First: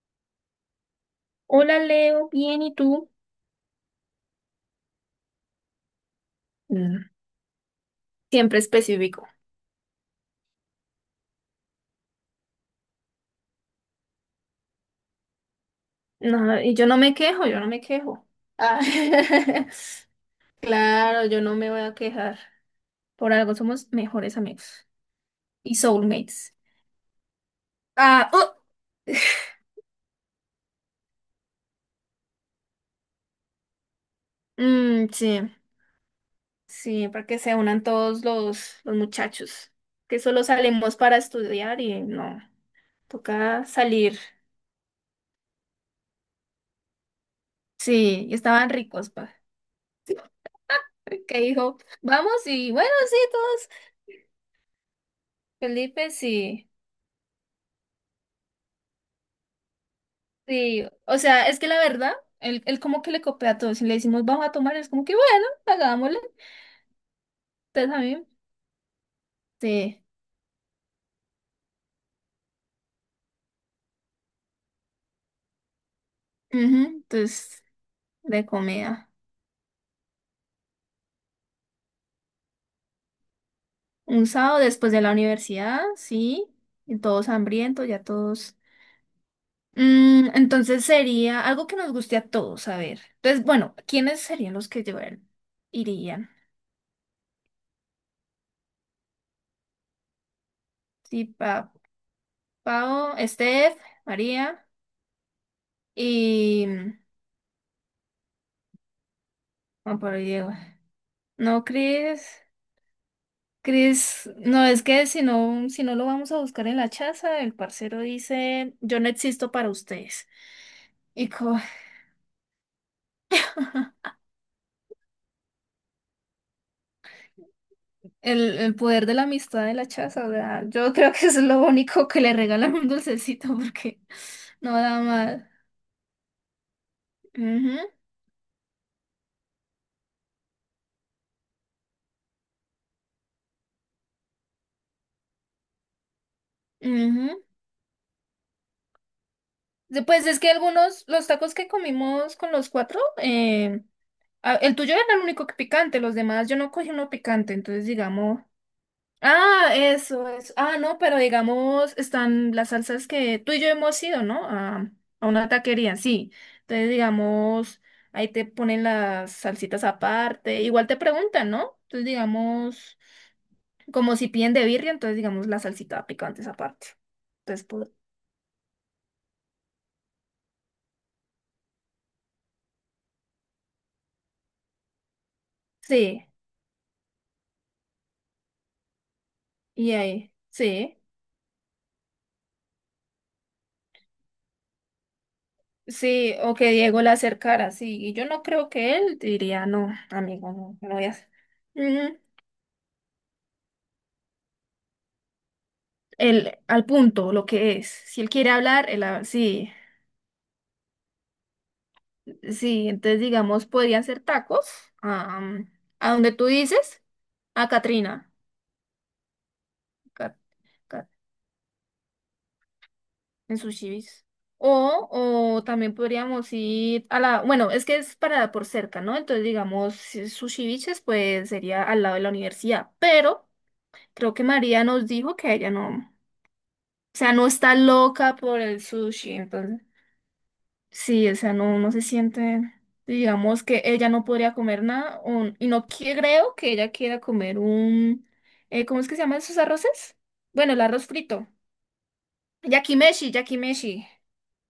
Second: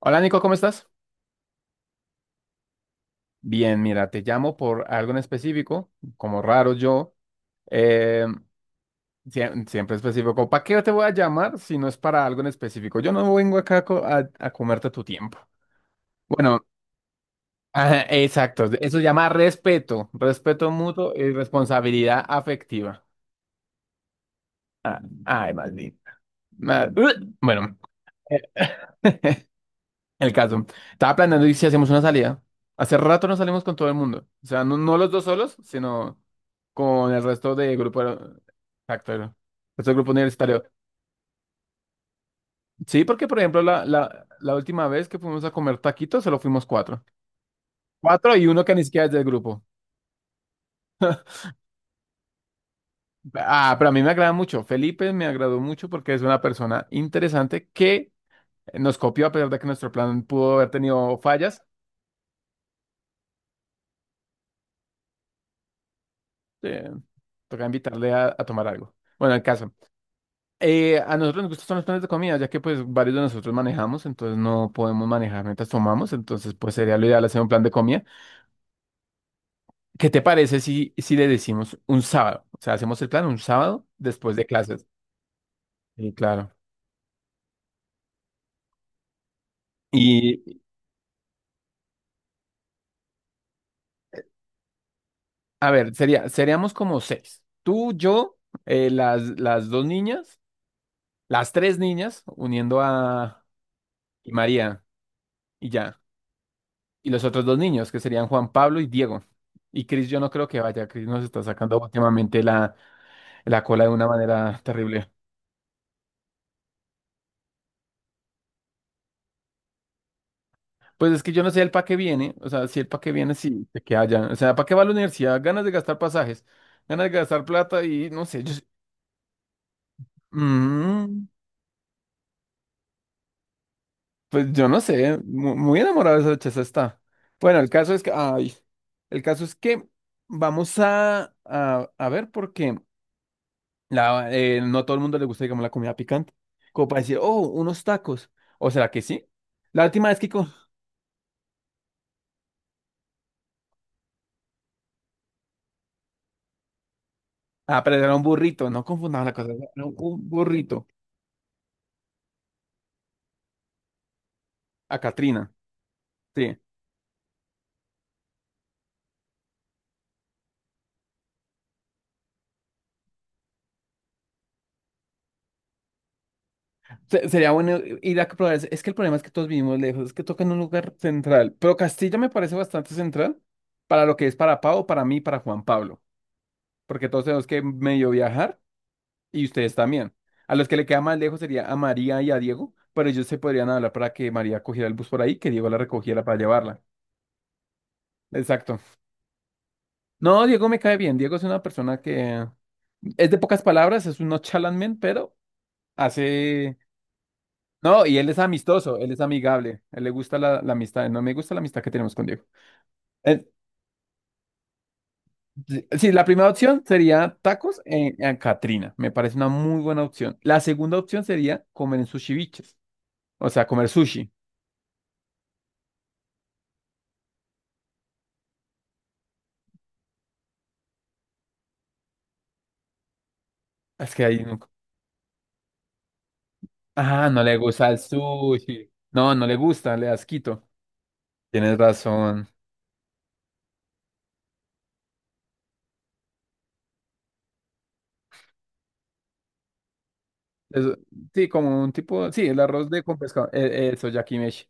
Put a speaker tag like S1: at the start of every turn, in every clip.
S1: Hola Nico, ¿cómo estás?
S2: Hola Leo, bien, ¿y tú?
S1: Bien, mira, te llamo por algo en específico, como raro
S2: Mm.
S1: yo, eh,
S2: Siempre específico.
S1: siempre específico. ¿Para qué te voy a llamar si no es para algo en específico? Yo no vengo acá a comerte tu tiempo.
S2: No,
S1: Bueno,
S2: y yo no me quejo, yo no me
S1: ajá,
S2: quejo.
S1: exacto,
S2: Ah,
S1: eso se llama respeto, respeto mutuo
S2: claro,
S1: y
S2: yo no me voy a
S1: responsabilidad
S2: quejar.
S1: afectiva.
S2: Por algo somos mejores amigos
S1: Ah, ay,
S2: y
S1: maldito.
S2: soulmates.
S1: Ma- Bueno,
S2: Ah, oh,
S1: el caso. Estaba planeando y si hacemos una salida. Hace rato no salimos con todo el mundo. O sea, no
S2: mm,
S1: los dos
S2: sí,
S1: solos, sino
S2: sí,
S1: con el
S2: para que se
S1: resto de
S2: unan
S1: grupo.
S2: todos los
S1: Exacto. El
S2: muchachos,
S1: resto del grupo
S2: que solo
S1: universitario.
S2: salimos para estudiar y no,
S1: Sí, porque por ejemplo,
S2: toca
S1: la,
S2: salir.
S1: la, la última vez que fuimos a comer taquitos, solo fuimos cuatro.
S2: Sí, y
S1: Cuatro y uno
S2: estaban
S1: que ni siquiera
S2: ricos,
S1: es del
S2: pa,
S1: grupo.
S2: que dijo, vamos y bueno, sí, todos
S1: Ah, pero a mí me agrada mucho. Felipe me agradó mucho porque es
S2: felices
S1: una
S2: y.
S1: persona interesante que nos copió a pesar de que nuestro plan pudo haber
S2: Sí,
S1: tenido
S2: o sea, es
S1: fallas.
S2: que la verdad, él como que le copia a todos. Si le decimos vamos a tomar, es como que bueno, hagámosle.
S1: Eh, Toca
S2: Entonces a
S1: invitarle
S2: mí,
S1: a tomar algo. Bueno, el caso.
S2: sí.
S1: A nosotros nos gustan los planes de comida, ya que pues varios de nosotros manejamos, entonces no podemos manejar mientras tomamos, entonces pues
S2: Ujú.
S1: sería lo ideal hacer un plan
S2: Entonces,
S1: de comida.
S2: de comida.
S1: ¿Qué te parece si le decimos un sábado? O sea, hacemos el plan un sábado
S2: Un
S1: después de
S2: sábado
S1: clases.
S2: después de la universidad,
S1: Sí,
S2: sí.
S1: claro.
S2: Y todos hambrientos, ya todos.
S1: Y
S2: Entonces sería algo que nos guste a todos, a ver. Entonces, bueno, ¿quiénes serían los que llevarían?
S1: a ver,
S2: Irían.
S1: seríamos como seis. Tú, yo, las dos niñas,
S2: Sí,
S1: las
S2: pa
S1: tres niñas, uniendo
S2: Pau,
S1: a
S2: Steph,
S1: y
S2: María
S1: María y ya.
S2: y.
S1: Y los otros dos niños, que serían Juan Pablo y Diego. Y
S2: No
S1: Cris,
S2: por
S1: yo
S2: ahí
S1: no creo
S2: Diego.
S1: que vaya, Cris nos está
S2: No,
S1: sacando
S2: Cris.
S1: últimamente la cola de una
S2: Cris,
S1: manera
S2: no es que
S1: terrible.
S2: si no lo vamos a buscar en la chaza, el parcero dice, yo no existo para ustedes.
S1: Pues es
S2: Y
S1: que yo no
S2: co-
S1: sé el pa' qué viene, o sea, si el pa' qué viene, sí, de que haya. O sea, ¿para qué va a la universidad? Ganas de gastar pasajes, ganas de gastar plata y no sé, yo...
S2: el,
S1: sé-
S2: el poder de la amistad de la chaza, o sea, yo creo
S1: Mm,
S2: que es lo único que le regalan un dulcecito porque
S1: pues yo
S2: no
S1: no
S2: da
S1: sé,
S2: mal.
S1: muy enamorada de esa chaza está. Bueno,
S2: Ujú,
S1: el caso es que vamos a ver porque no a todo el mundo le gusta, digamos, la comida picante. Como para decir, oh,
S2: ujú.
S1: unos tacos. ¿O será que sí? La última vez
S2: Pues
S1: que
S2: es que algunos, los tacos que comimos con los cuatro, el tuyo era el único que picante, los demás yo no cogí uno picante,
S1: Ah,
S2: entonces
S1: pero era un
S2: digamos.
S1: burrito, no confundamos la cosa,
S2: Ah,
S1: era un
S2: eso, es. Ah,
S1: burrito.
S2: no, pero digamos, están las salsas que tú y yo hemos ido, ¿no? A,
S1: A
S2: a
S1: Katrina,
S2: una taquería, sí.
S1: sí.
S2: Entonces, digamos, ahí te ponen las salsitas aparte. Igual te preguntan, ¿no? Entonces, digamos, como si piden de birria, entonces, digamos, la salsita picante es aparte.
S1: Sería
S2: Entonces,
S1: bueno
S2: pues,
S1: ir a probar. Es que el problema es que todos vivimos lejos, es que toca en un lugar central. Pero Castilla me parece bastante central para lo que es para Pau, para mí, para Juan Pablo.
S2: sí,
S1: Porque todos tenemos que medio viajar y ustedes
S2: y
S1: también.
S2: ahí,
S1: A los que le
S2: sí.
S1: queda más lejos sería a María y a Diego, pero ellos se podrían hablar para que María cogiera el bus por ahí, que Diego la recogiera
S2: Sí,
S1: para
S2: o que
S1: llevarla.
S2: Diego la acercara, sí. Y yo no creo
S1: Exacto.
S2: que él diría, no,
S1: No,
S2: amigo,
S1: Diego me
S2: no, no
S1: cae
S2: voy a
S1: bien.
S2: hacer.
S1: Diego es una persona que es de pocas palabras, es un no chalamen, pero hace.
S2: Al punto, lo que es.
S1: No, y
S2: Si
S1: él
S2: él
S1: es
S2: quiere hablar,
S1: amistoso, él es
S2: sí,
S1: amigable, él le gusta la amistad, no me gusta la amistad que tenemos con Diego.
S2: sí, entonces
S1: Eh,
S2: digamos, podrían ser tacos am,
S1: sí, sí,
S2: a
S1: la
S2: donde tú
S1: primera opción
S2: dices,
S1: sería
S2: a
S1: tacos en,
S2: Katrina
S1: en Catrina, me parece una muy buena
S2: Ca-
S1: opción. La segunda
S2: Ca-
S1: opción sería comer en sushi biches, o
S2: en
S1: sea,
S2: sus
S1: comer
S2: chivis.
S1: sushi.
S2: O, o también podríamos ir bueno, es que es para por cerca, ¿no? Entonces, digamos, si Sushi Biches, pues sería al lado de la universidad, pero
S1: Es que
S2: creo
S1: ahí
S2: que
S1: nunca...
S2: María nos dijo que ella no, o
S1: Ah,
S2: sea,
S1: no
S2: no
S1: le
S2: está
S1: gusta el
S2: loca por el
S1: sushi.
S2: sushi,
S1: No, no le
S2: entonces.
S1: gusta, le da asquito.
S2: Sí, o sea,
S1: Tienes
S2: no se
S1: razón.
S2: siente, digamos que ella no podría comer nada y no creo que ella quiera comer. ¿Cómo es que se llaman esos arroces? Bueno, el
S1: Eso-
S2: arroz frito.
S1: sí, como un tipo, sí, el arroz de con
S2: Yakimeshi,
S1: pescado,
S2: yakimeshi.
S1: eso, yakimeshi.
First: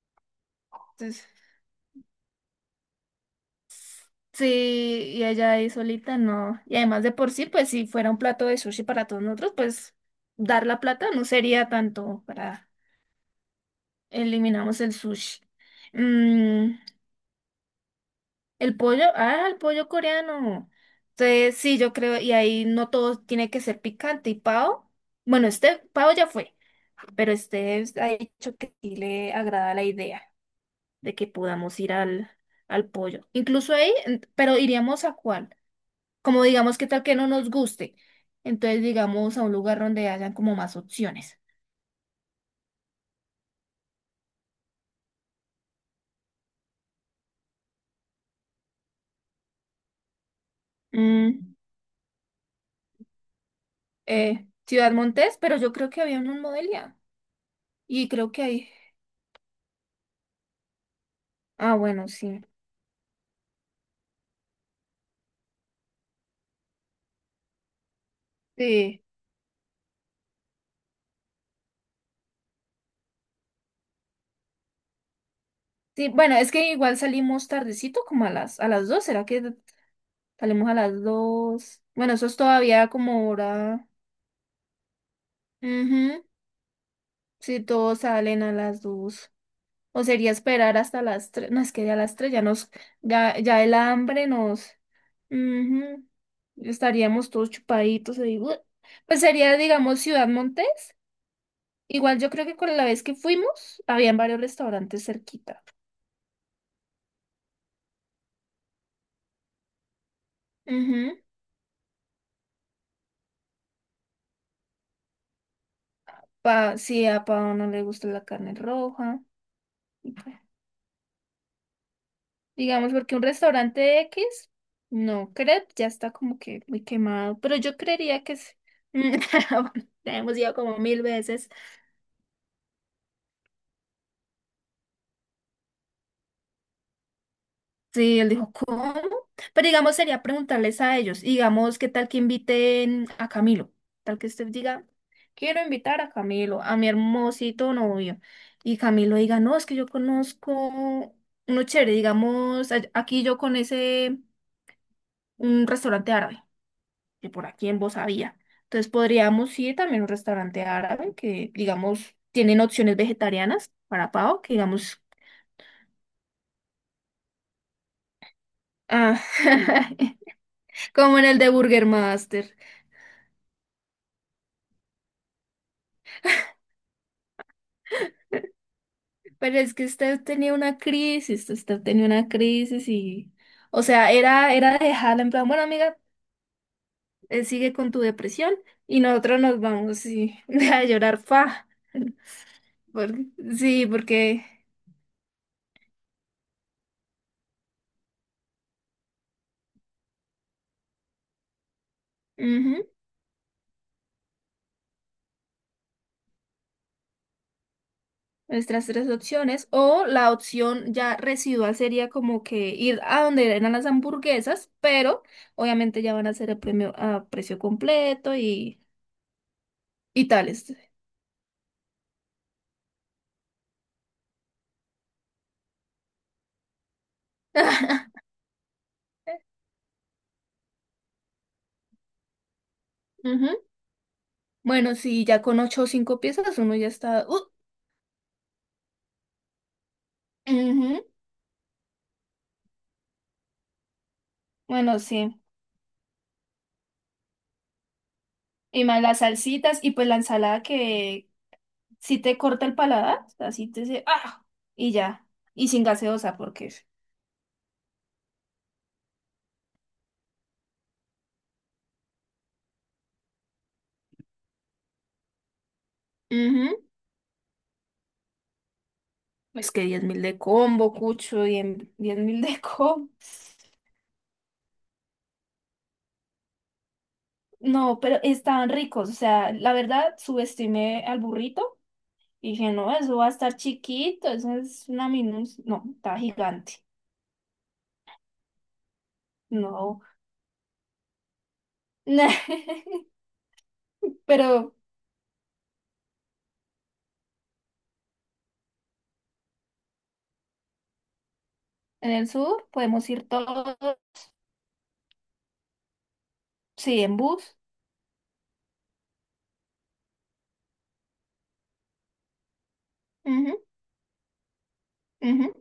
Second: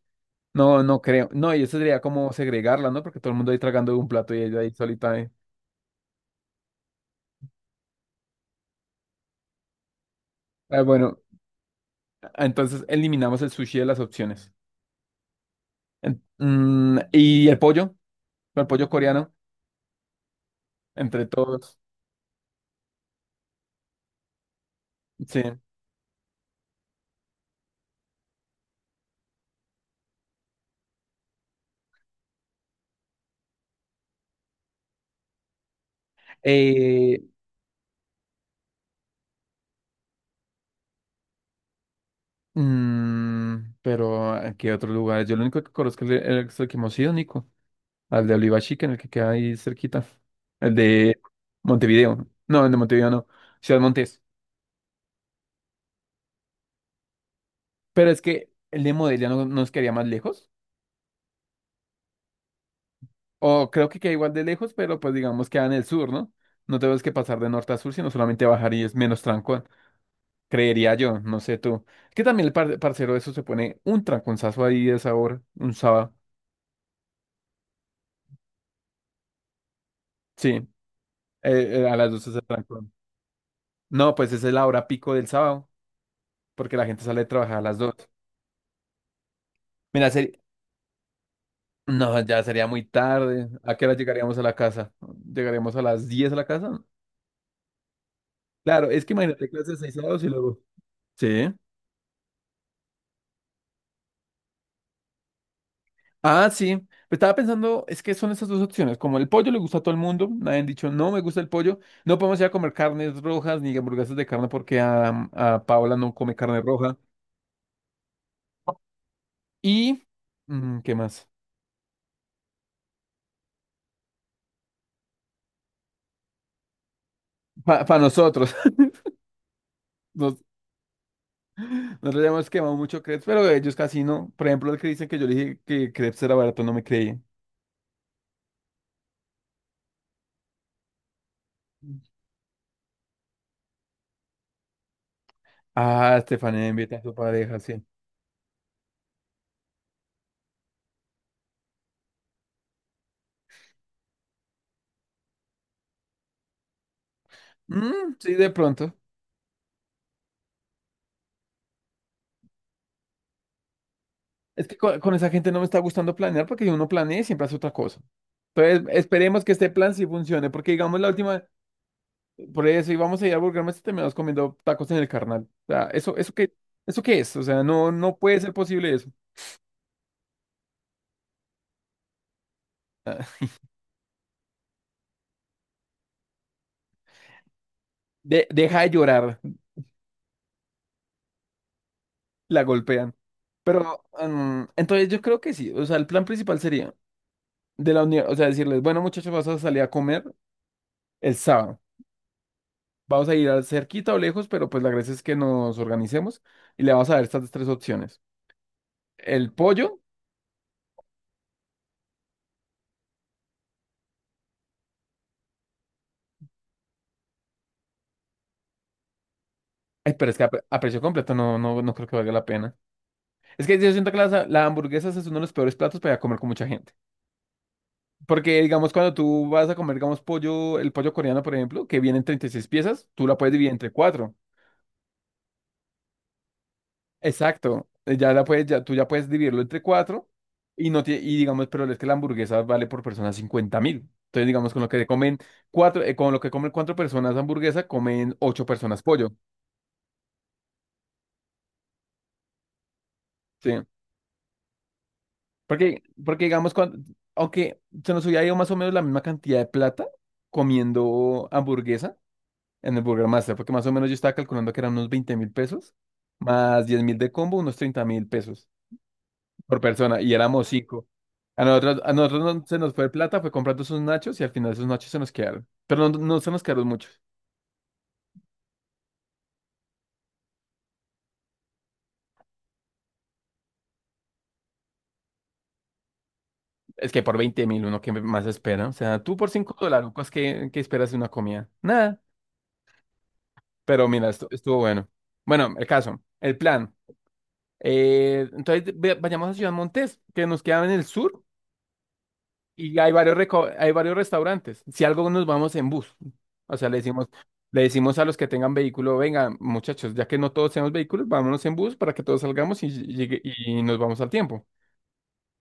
S1: No, no
S2: Entonces,
S1: creo. No, y eso sería como segregarla, ¿no? Porque todo el mundo ahí tragando de un plato y
S2: sí,
S1: ella ahí solita.
S2: y ella ahí solita, no. Y además de por sí, pues si fuera un plato de sushi para todos nosotros, pues dar la
S1: Ah,
S2: plata
S1: bueno,
S2: no sería tanto para
S1: entonces eliminamos el sushi de las opciones.
S2: eliminamos el sushi. Mm,
S1: Y el pollo,
S2: El pollo,
S1: coreano,
S2: ah, el pollo coreano.
S1: entre
S2: Entonces,
S1: todos.
S2: sí, yo creo, y ahí no todo tiene que ser picante. Y Pao,
S1: Sí.
S2: bueno, este Pao ya fue, pero este ha dicho que sí le agrada la idea de que podamos ir al pollo. Incluso ahí, pero iríamos a cuál. Como digamos, qué tal que
S1: Eh,
S2: no nos guste. Entonces, digamos, a un lugar donde hayan como más opciones.
S1: mm, pero ¿a qué otros lugares? Yo lo único que conozco es es el que hemos ido, Nico. Al de Oliva Chica, en el que queda ahí cerquita. El de
S2: Mm,
S1: Montevideo. No, el de Montevideo no. Ciudad Montes.
S2: Ciudad Montes, pero yo creo que había uno en Modelia. Y
S1: Pero es
S2: creo que
S1: que
S2: ahí.
S1: el de Modelia no nos quedaría más lejos.
S2: Ah, bueno, sí.
S1: O creo que queda igual de lejos, pero pues digamos queda en el sur, ¿no? No tenemos que pasar de norte a sur, sino solamente bajar y es
S2: Sí.
S1: menos tranco. Creería yo, no sé tú. Es que también el parcero de eso se pone un tranconzazo ahí de sabor, un
S2: Sí,
S1: sábado.
S2: bueno, es que igual salimos tardecito, como a las dos, ¿será que
S1: Sí,
S2: salimos a las dos?
S1: a las
S2: Bueno, eso
S1: dos es
S2: es
S1: el
S2: todavía
S1: trancón.
S2: como hora.
S1: No, pues esa es la hora pico del sábado,
S2: Ujú.
S1: porque la gente sale a trabajar
S2: Si
S1: a las dos.
S2: todos salen a las dos. O
S1: Mira,
S2: sería esperar hasta las tres. No, es que ya a las
S1: no,
S2: tres ya
S1: ya sería
S2: nos,
S1: muy
S2: ya,
S1: tarde.
S2: ya el
S1: ¿A qué hora
S2: hambre
S1: llegaríamos a la
S2: nos.
S1: casa? ¿Llegaríamos a
S2: Ujú.
S1: las 10 a la casa?
S2: Estaríamos todos chupaditos ahí. ¡Buah!
S1: Claro, es que
S2: Pues
S1: imagínate
S2: sería,
S1: clases 6
S2: digamos,
S1: sábados
S2: Ciudad
S1: y luego.
S2: Montes.
S1: Sí.
S2: Igual yo creo que con la vez que fuimos, habían varios restaurantes cerquita.
S1: Ah, sí. Pues estaba pensando, es que son esas dos opciones. Como el pollo le gusta a todo el mundo, nadie han dicho, no
S2: Ujú.
S1: me gusta el pollo. No podemos ir a comer carnes rojas ni hamburguesas de carne porque a Paola no come carne
S2: Pa,
S1: roja.
S2: si a Pao no le gusta la carne roja.
S1: Y, ¿Qué más?
S2: Digamos, porque un restaurante X, no, crepe ya está como que muy quemado, pero yo
S1: Para
S2: creería que sí.
S1: nosotros,
S2: Bueno, ya hemos
S1: nos-
S2: ido como mil veces.
S1: nosotros ya hemos quemado mucho crepes, pero ellos casi no. Por ejemplo, el que dicen que yo le dije que crepes era barato, no me creían.
S2: Sí, él dijo, ¿cómo? Pero digamos, sería preguntarles a ellos, y digamos, ¿qué tal que inviten a Camilo? Tal que usted diga, quiero invitar a
S1: Ah,
S2: Camilo,
S1: Estefanía
S2: a mi
S1: invita a su pareja,
S2: hermosito
S1: sí.
S2: novio. Y Camilo diga, no, es que yo conozco uno chévere, digamos, aquí yo con ese, un restaurante árabe. Que por aquí en Voz
S1: Mm, sí,
S2: había.
S1: de
S2: Entonces
S1: pronto.
S2: podríamos ir también a un restaurante árabe que, digamos, tienen opciones vegetarianas para pavo, que
S1: Es que con,
S2: digamos,
S1: con esa gente no me está gustando planear porque si uno planea y siempre hace otra cosa. Entonces,
S2: ah,
S1: esperemos que este plan sí funcione, porque digamos la
S2: como en el
S1: última,
S2: de Burger Master.
S1: por eso íbamos a ir a Burger Master y terminamos comiendo tacos en el carnal. O sea, eso qué es, o sea, no puede ser posible eso.
S2: Pero es que usted tenía una crisis, usted tenía una crisis y, o sea, era dejarla en plan, bueno, amiga, sigue con tu
S1: De-
S2: depresión
S1: deja de
S2: y
S1: llorar,
S2: nosotros nos vamos y, a llorar, fa.
S1: la golpean.
S2: por- sí,
S1: Pero,
S2: porque.
S1: entonces yo creo que sí, o sea, el plan principal sería de la unión, o sea, decirles, bueno, muchachos, vas a salir a comer el sábado.
S2: Ujú.
S1: Vamos a ir al cerquita o lejos, pero pues la gracia es que nos organicemos y le vamos a dar estas tres opciones.
S2: Nuestras tres
S1: El
S2: opciones.
S1: pollo,
S2: O la opción ya residual sería como que ir a donde eran las hamburguesas, pero obviamente ya van a ser el premio a precio completo y,
S1: ay,
S2: y
S1: pero es que a, pre-
S2: tales.
S1: a precio completo no creo que valga la pena. Es que yo siento que la hamburguesa es uno de los peores platos para comer con mucha gente. Porque, digamos, cuando tú vas a comer, digamos, pollo, el pollo coreano, por ejemplo, que viene en 36 piezas, tú la puedes
S2: Ujú.
S1: dividir entre cuatro.
S2: Bueno, sí, ya con ocho o cinco piezas uno ya está.
S1: Exacto. Ya la puedes, ya, tú ya puedes dividirlo entre cuatro y no
S2: Ujú.
S1: tie- y digamos, pero es que la hamburguesa vale por persona 50.000. Entonces, digamos,
S2: Bueno, sí.
S1: con lo que comen cuatro personas hamburguesa, comen ocho
S2: Y
S1: personas
S2: más las
S1: pollo.
S2: salsitas y pues la ensalada que si te corta el paladar, así
S1: Sí.
S2: te dice, ah, y ya. Y sin
S1: Porque,
S2: gaseosa,
S1: porque
S2: porque.
S1: digamos, cuando, aunque se nos hubiera ido más o menos la misma cantidad de plata comiendo hamburguesa en el Burger Master, porque más o menos yo estaba calculando que eran unos 20.000 pesos,
S2: Ujú.
S1: más 10.000 de combo, unos 30.000 pesos
S2: Es que
S1: por
S2: 10.000
S1: persona,
S2: de
S1: y éramos
S2: combo,
S1: cinco.
S2: cucho,
S1: A nosotros,
S2: diez mil de
S1: no se nos
S2: combo.
S1: fue plata, fue comprando esos nachos y al final esos nachos se nos quedaron. Pero no, no se nos quedaron muchos.
S2: No, pero estaban ricos. O sea, la verdad, subestimé al burrito y dije, no, eso va a estar chiquito, eso es una minus. No, está gigante.
S1: Es que por 20.000 uno que más espera. O sea, tú por 5
S2: No.
S1: dólares, ¿qué esperas de una comida? Nada. Pero mira, esto,
S2: Pero
S1: estuvo bueno. Bueno, el caso, el plan. Entonces vayamos a Ciudad Montes, que nos queda en el sur
S2: en el sur
S1: y
S2: podemos
S1: hay
S2: ir todos,
S1: varios restaurantes. Si algo nos vamos en bus, o sea,
S2: sí, en bus.
S1: le decimos a los que tengan vehículo, venga, muchachos, ya que no todos tenemos vehículos, vámonos en bus para que todos salgamos
S2: Ujú,
S1: y nos vamos al tiempo.
S2: ujú.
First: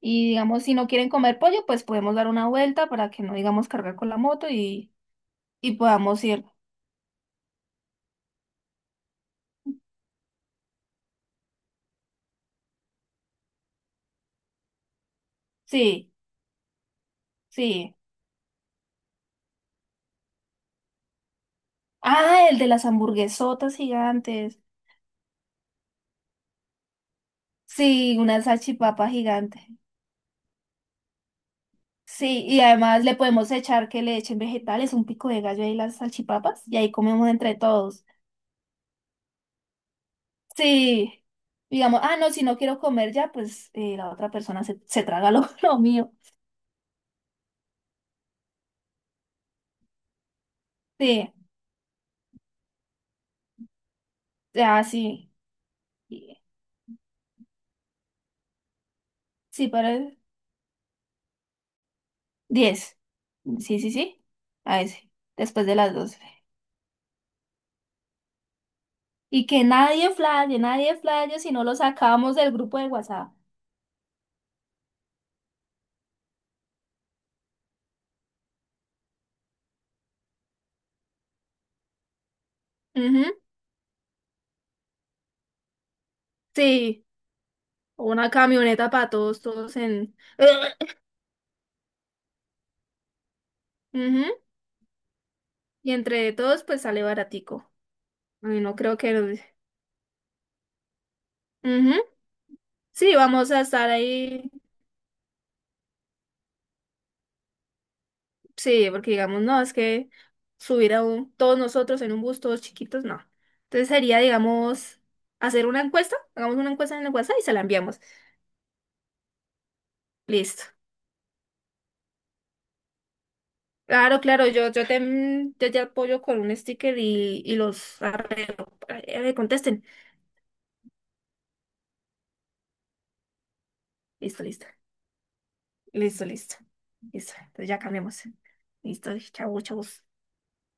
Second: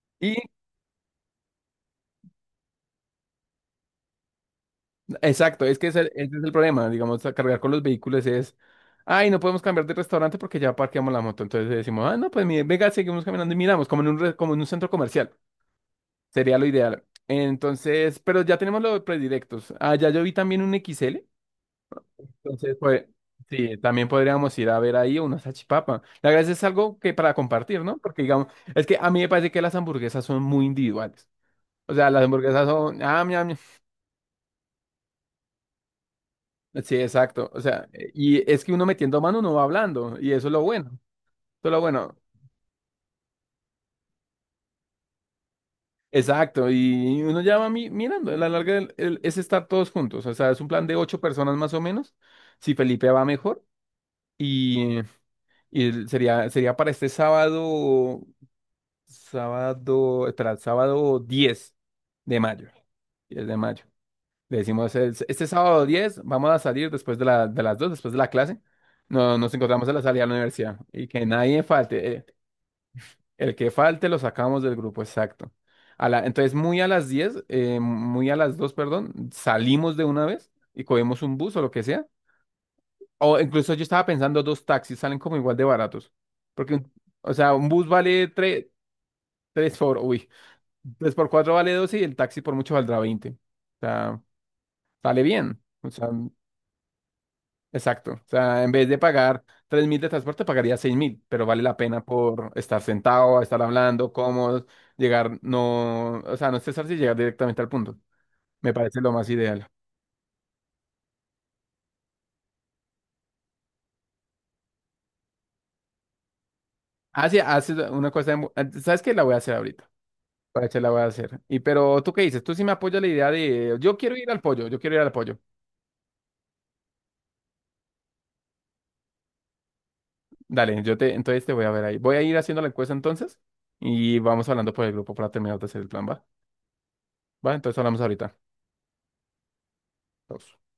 S2: Y
S1: Y
S2: digamos, si no quieren comer pollo, pues podemos dar una vuelta para que no digamos cargar con la moto y,
S1: exacto,
S2: y
S1: es que ese,
S2: podamos
S1: ese es
S2: ir.
S1: el problema, digamos, a cargar con los vehículos es, ay, no podemos cambiar de restaurante porque ya parqueamos la moto. Entonces decimos, ah, no, pues mire, venga, seguimos caminando y miramos, como en un centro comercial.
S2: Sí,
S1: Sería lo ideal.
S2: sí.
S1: Entonces, pero ya tenemos los predilectos. Ah, ya yo vi también un XL.
S2: Ah, el de
S1: Entonces,
S2: las
S1: pues,
S2: hamburguesotas
S1: sí, también podríamos
S2: gigantes.
S1: ir a ver ahí una salchipapa. La verdad es algo que para compartir, ¿no?
S2: Sí,
S1: Porque,
S2: una
S1: digamos, es que
S2: salchipapa
S1: a mí me parece que
S2: gigante.
S1: las hamburguesas son muy individuales. O sea, las
S2: Sí, y
S1: hamburguesas son,
S2: además le
S1: ah, mia,
S2: podemos
S1: mia.
S2: echar que le echen vegetales, un pico de gallo y las salchipapas, y ahí
S1: Sí,
S2: comemos
S1: exacto.
S2: entre
S1: O sea,
S2: todos.
S1: y es que uno metiendo mano uno va hablando, y eso es lo bueno.
S2: Sí,
S1: Eso es lo
S2: digamos,
S1: bueno.
S2: ah, no, si no quiero comer ya, pues la otra persona se traga lo, lo mío.
S1: Exacto, y uno ya va mirando. A la larga es estar todos juntos. O sea, es un plan de ocho
S2: Sí,
S1: personas más o menos. Si Felipe va mejor.
S2: ah,
S1: Y,
S2: sí.
S1: y
S2: Y-
S1: sería para este sábado,
S2: Sí, para el
S1: sábado, espera, el sábado 10 de mayo.
S2: 10.
S1: 10 de
S2: Sí,
S1: mayo.
S2: sí, sí.
S1: Le
S2: A
S1: decimos,
S2: ese,
S1: este
S2: después de
S1: sábado
S2: las 12.
S1: 10 vamos a salir después de las 2 después de la clase. No,
S2: Y
S1: nos
S2: que
S1: encontramos en la
S2: nadie
S1: salida de la
S2: flaye,
S1: universidad.
S2: nadie
S1: Y que
S2: flaye si
S1: nadie
S2: no lo
S1: falte.
S2: sacamos del grupo de WhatsApp.
S1: El que falte lo sacamos del grupo, exacto. Entonces, muy a las 10 muy a las 2 perdón, salimos de una vez y cogemos un bus o lo que sea.
S2: Ujú.
S1: O incluso yo estaba pensando, dos taxis salen como igual de baratos. Porque,
S2: Sí.
S1: o sea, un bus vale
S2: Una
S1: tres.
S2: camioneta para todos, todos
S1: tres por,
S2: en.
S1: uy, 3 por 4 vale 12 y el taxi por mucho valdrá 20. O sea,
S2: Ujú.
S1: sale bien. O
S2: Y
S1: sea,
S2: entre todos, pues sale baratico.
S1: exacto. O
S2: Ay,
S1: sea, en
S2: no
S1: vez
S2: creo
S1: de
S2: que... nos-
S1: pagar 3.000 de transporte, pagaría 6.000, pero vale la
S2: Ujú.
S1: pena por estar
S2: Sí,
S1: sentado,
S2: vamos
S1: estar
S2: a estar
S1: hablando,
S2: ahí.
S1: cómodo, llegar, no, o sea, no estresarse y llegar directamente al punto. Me
S2: Sí,
S1: parece
S2: porque
S1: lo más
S2: digamos, no,
S1: ideal.
S2: es que subir a todos nosotros en un bus, todos chiquitos, no. Entonces sería, digamos, hacer una encuesta. Hagamos una encuesta en el
S1: Ah,
S2: WhatsApp
S1: sí,
S2: y se la
S1: haces
S2: enviamos.
S1: una cosa, ¿sabes qué? La voy a hacer ahorita.
S2: Listo.
S1: Pache, la voy a hacer. Y pero, ¿tú qué dices? Tú sí me apoyas la idea de, yo quiero
S2: Claro,
S1: ir al
S2: claro,
S1: pollo, yo quiero ir al pollo.
S2: yo te apoyo con un sticker y los arreglo. Contesten.
S1: Dale, entonces te voy a ver ahí. Voy a ir haciendo la encuesta entonces y
S2: Listo,
S1: vamos
S2: listo.
S1: hablando por el grupo para terminar de hacer el plan, ¿va?
S2: Listo, listo. Listo.
S1: Va,
S2: Entonces
S1: entonces
S2: ya
S1: hablamos
S2: cambiamos.
S1: ahorita.
S2: Listo, chau, chau.
S1: Chao.